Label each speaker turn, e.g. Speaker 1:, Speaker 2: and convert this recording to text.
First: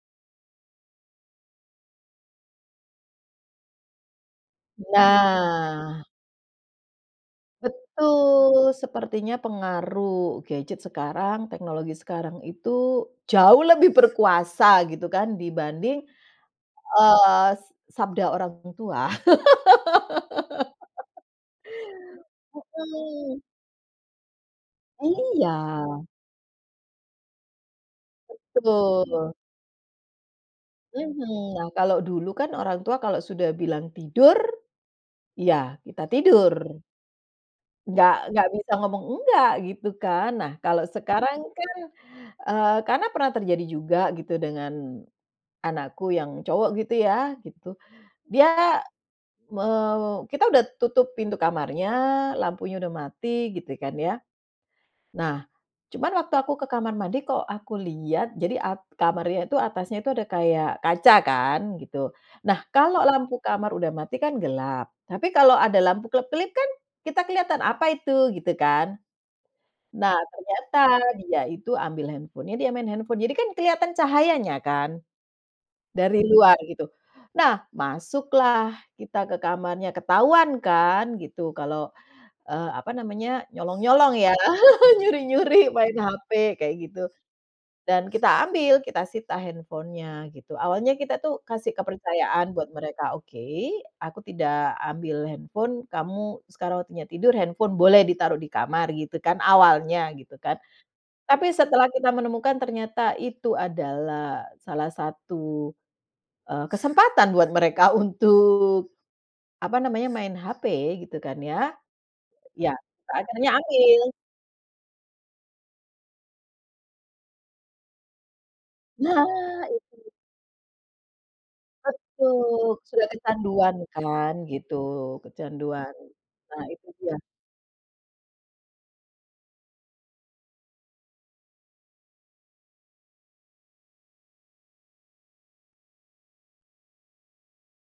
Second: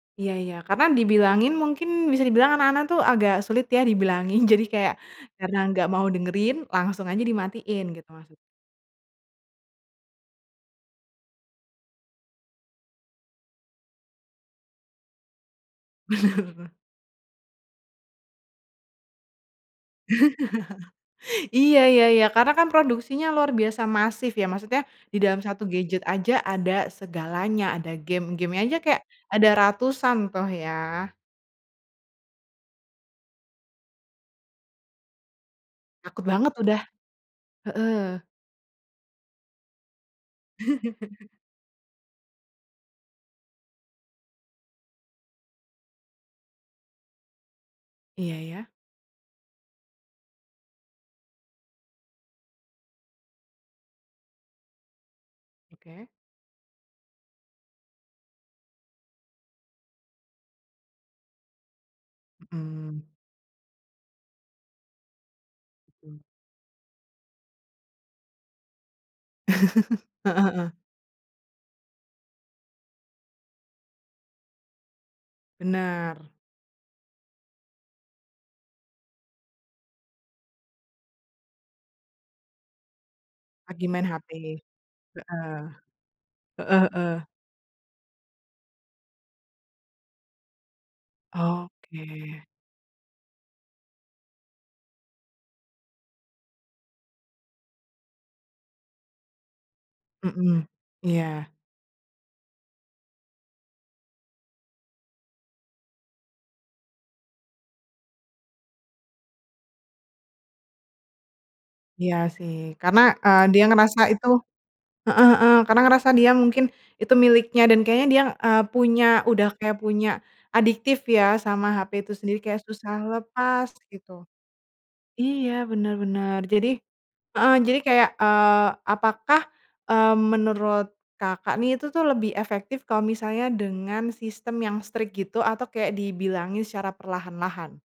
Speaker 1: Iya ya. Karena dibilangin mungkin, bisa dibilang anak-anak tuh, agak sulit, ya dibilangin. Jadi kayak, karena nggak
Speaker 2: Nah.
Speaker 1: mau dengerin, langsung aja dimatiin, gitu.
Speaker 2: Betul. Sepertinya pengaruh gadget sekarang. Teknologi sekarang itu, jauh lebih berkuasa, gitu kan, dibanding,
Speaker 1: Bener.
Speaker 2: eee, s s sabda orang tua.
Speaker 1: Iya iya iya. Karena kan produksinya
Speaker 2: Mhm.
Speaker 1: luar biasa masif, ya, maksudnya, di dalam
Speaker 2: Iya.
Speaker 1: 1 gadget aja, ada segalanya. Ada gim. Gimnya aja kayak
Speaker 2: Betul.
Speaker 1: ada ratusan tuh, ya.
Speaker 2: Mhm. Nah, kalau dulu kan orang tua kalau sudah bilang, "Tidur", ya kita
Speaker 1: Takut
Speaker 2: tidur.
Speaker 1: banget, udah. Heeh.
Speaker 2: Nggak nggak bisa ngomong nggak, gitu kan. Nah, kalau sekarang kan, eee, karena pernah terjadi juga, gitu, dengan anakku yang cowok, gitu ya, gitu.
Speaker 1: Iya, ya.
Speaker 2: Dia, me kita udah tutup pintu kamarnya, lampunya udah mati, gitu kan, ya, nah,
Speaker 1: Oke.
Speaker 2: cuman waktu aku ke kamar mandi, kok aku liat jadi ak kamarnya itu atasnya itu, ada kayak kaca kan, gitu. Nah, kalau
Speaker 1: Mhm.
Speaker 2: lampu kamar udah mati, kan gelap. Tapi kalau ada lampu
Speaker 1: Mmm.
Speaker 2: kelap-kelip, kan, kita kelihatan, "Apa itu?", gitu kan. Nah,
Speaker 1: Heeh heeh.
Speaker 2: ternyata, dia itu ambil handphone-nya, dia main handphone. Jadi kan kelihatan cahayanya, kan,
Speaker 1: Benar.
Speaker 2: dari luar, gitu. Nah, masuklah kita ke kamarnya, ketahuan kan, gitu, kalau, eee, apa namanya,
Speaker 1: Lagi main
Speaker 2: nyolong-nyolong
Speaker 1: HP.
Speaker 2: ya,
Speaker 1: Heeh.
Speaker 2: nyuri-nyuri main HP, kayak
Speaker 1: Heeh
Speaker 2: gitu.
Speaker 1: heeh.
Speaker 2: Dan kita ambil, kita sita handphone-nya, gitu. Awalnya kita tuh, kasih
Speaker 1: Oke.
Speaker 2: kepercayaan buat mereka, "Oke, aku tidak ambil handphone, kamu sekarang waktunya tidur, handphone boleh ditaruh di kamar," gitu kan, awalnya, gitu kan.
Speaker 1: Heeh.
Speaker 2: Tapi
Speaker 1: Iya.
Speaker 2: setelah kita menemukan, ternyata itu adalah salah satu, eee, kesempatan buat mereka untuk, apa namanya, main HP, gitu kan, ya.
Speaker 1: Iya,
Speaker 2: Ya,
Speaker 1: sih. Karena,
Speaker 2: saya
Speaker 1: eee,
Speaker 2: akhirnya
Speaker 1: dia
Speaker 2: ambil.
Speaker 1: ngerasa itu heeh heeh. Karena ngerasa dia mungkin, itu miliknya dan kayaknya dia, eee, punya udah
Speaker 2: Nah,
Speaker 1: kayak
Speaker 2: Itu.
Speaker 1: punya adiktif, ya, sama HP itu sendiri. Kayak
Speaker 2: Betul.
Speaker 1: susah
Speaker 2: Sudah
Speaker 1: lepas,
Speaker 2: kecanduan,
Speaker 1: gitu.
Speaker 2: kan, gitu.
Speaker 1: Iya, bener
Speaker 2: Kecanduan.
Speaker 1: bener.
Speaker 2: Nah,
Speaker 1: Jadi
Speaker 2: itu dia.
Speaker 1: heeh. Jadi kayak, eee, apakah, eee, menurut Kakak nih, itu tuh lebih efektif kalau misalnya dengan sistem yang strict, gitu, atau kayak dibilangin secara perlahan-lahan?